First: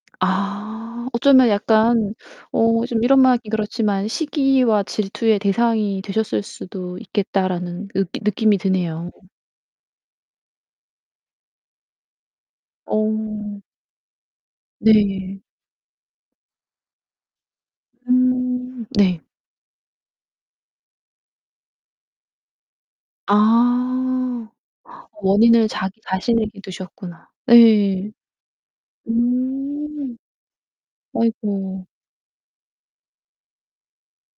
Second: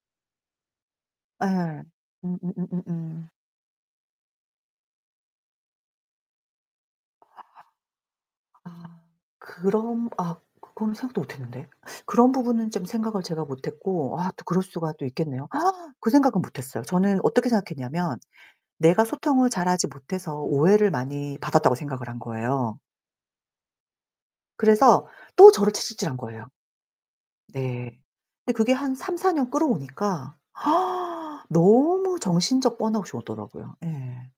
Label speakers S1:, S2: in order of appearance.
S1: 아 어쩌면
S2: 예.
S1: 약간 어 좀 이런
S2: 음음음음음.
S1: 말 하긴 그렇지만 시기와 질투의 대상이 되셨을 수도 있겠다.'라는 느끼 느낌이
S2: 아.
S1: 드네요.
S2: 그럼 아 그거는 생각도 못 했는데. 그런 부분은 좀 생각을 제가
S1: 어.
S2: 못 했고 아 또 그럴 수가 또
S1: 네.
S2: 있겠네요. 그 생각은 못 했어요. 저는 어떻게 생각했냐면
S1: 음.
S2: 내가
S1: 네.
S2: 소통을 잘하지 못해서 오해를 많이 받았다고 생각을 한 거예요.
S1: 아.
S2: 그래서 또
S1: 원인을
S2: 저를
S1: 자기
S2: 채찍질한 거예요.
S1: 자신에게 두셨구나.
S2: 네.
S1: 예.
S2: 근데 그게 한 3-4 년
S1: 음.
S2: 끌어오니까
S1: 아이고.
S2: 너무 정신적 번아웃이 오더라고요 예.